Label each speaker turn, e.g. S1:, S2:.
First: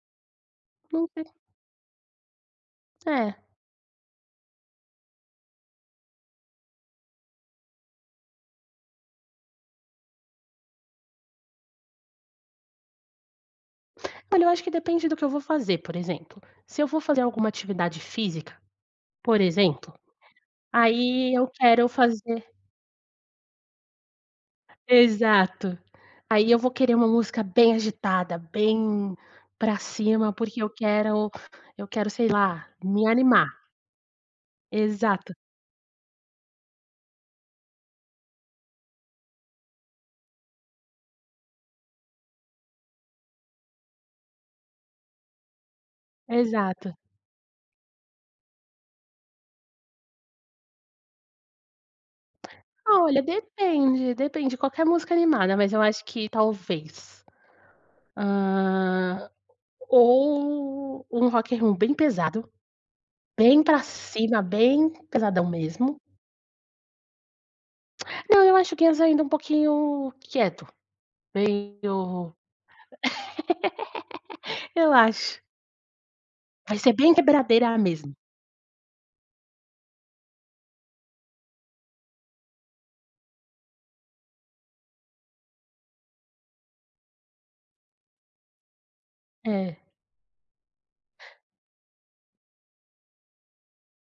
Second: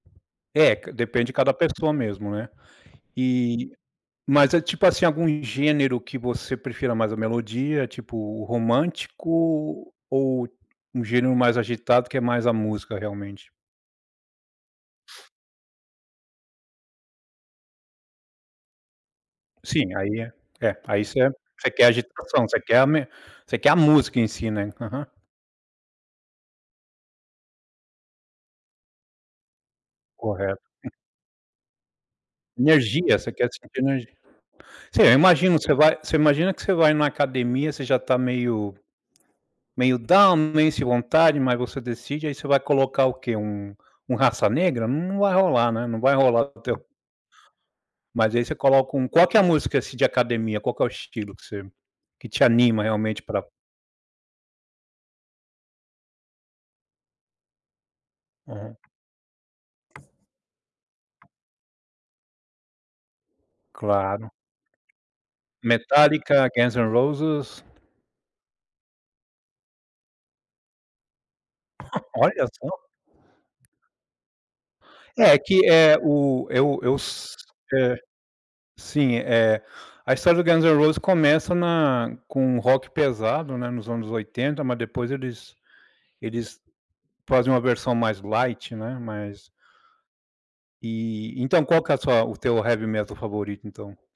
S1: É ca
S2: Não
S1: depende
S2: ter
S1: de cada pessoa mesmo, né.
S2: É.
S1: E mas é, tipo assim, algum gênero que você prefira mais a melodia, tipo o romântico, ou um gênero mais agitado que é mais a música realmente?
S2: Olha, eu acho que depende do que eu vou fazer, por exemplo, se eu vou fazer alguma atividade física, por exemplo,
S1: Sim, aí é. Aí você
S2: aí eu
S1: você quer
S2: quero fazer
S1: agitação, você quer a me você quer a música em si, né. Aham.
S2: Exato. Aí eu vou querer uma música bem agitada, bem pra cima, porque
S1: Correto.
S2: eu quero eu quero, sei lá, me
S1: Energia, você
S2: animar.
S1: quer sentir ener sim, eu
S2: Exato.
S1: imagino. Você vai você imagina que você vai numa academia, você já tá meio meio down, meio sem vontade, mas você decide, aí você vai colocar o quê? Um um Raça Negra? N não vai rolar, né, não vai rolar o teu
S2: Exato.
S1: mas aí você coloca um qual que é a música, assim, de academia? Qual que é o estilo que você que te anima realmente
S2: Olha,
S1: pra
S2: depende, depende. Qualquer música animada, mas eu acho que talvez,
S1: Hum.
S2: hã, ou um rock and roll bem pesado, bem pra
S1: Claro.
S2: cima, bem pesadão mesmo.
S1: Metallica, Guns and Roses.
S2: Não, eu acho Guns ainda um pouquinho quieto, meio
S1: Olha só!
S2: eu
S1: É,
S2: acho.
S1: que é o
S2: Vai
S1: eu
S2: ser
S1: eu
S2: bem
S1: s
S2: quebradeira
S1: é,
S2: mesmo.
S1: sim, eh, a história do Guns and Roses começa na com um rock pesado, né, nos anos 80, mas depois eles eles fazem uma versão mais light, né, mais
S2: É.
S1: E então, qual que é a sua o teu heavy metal favorito, então?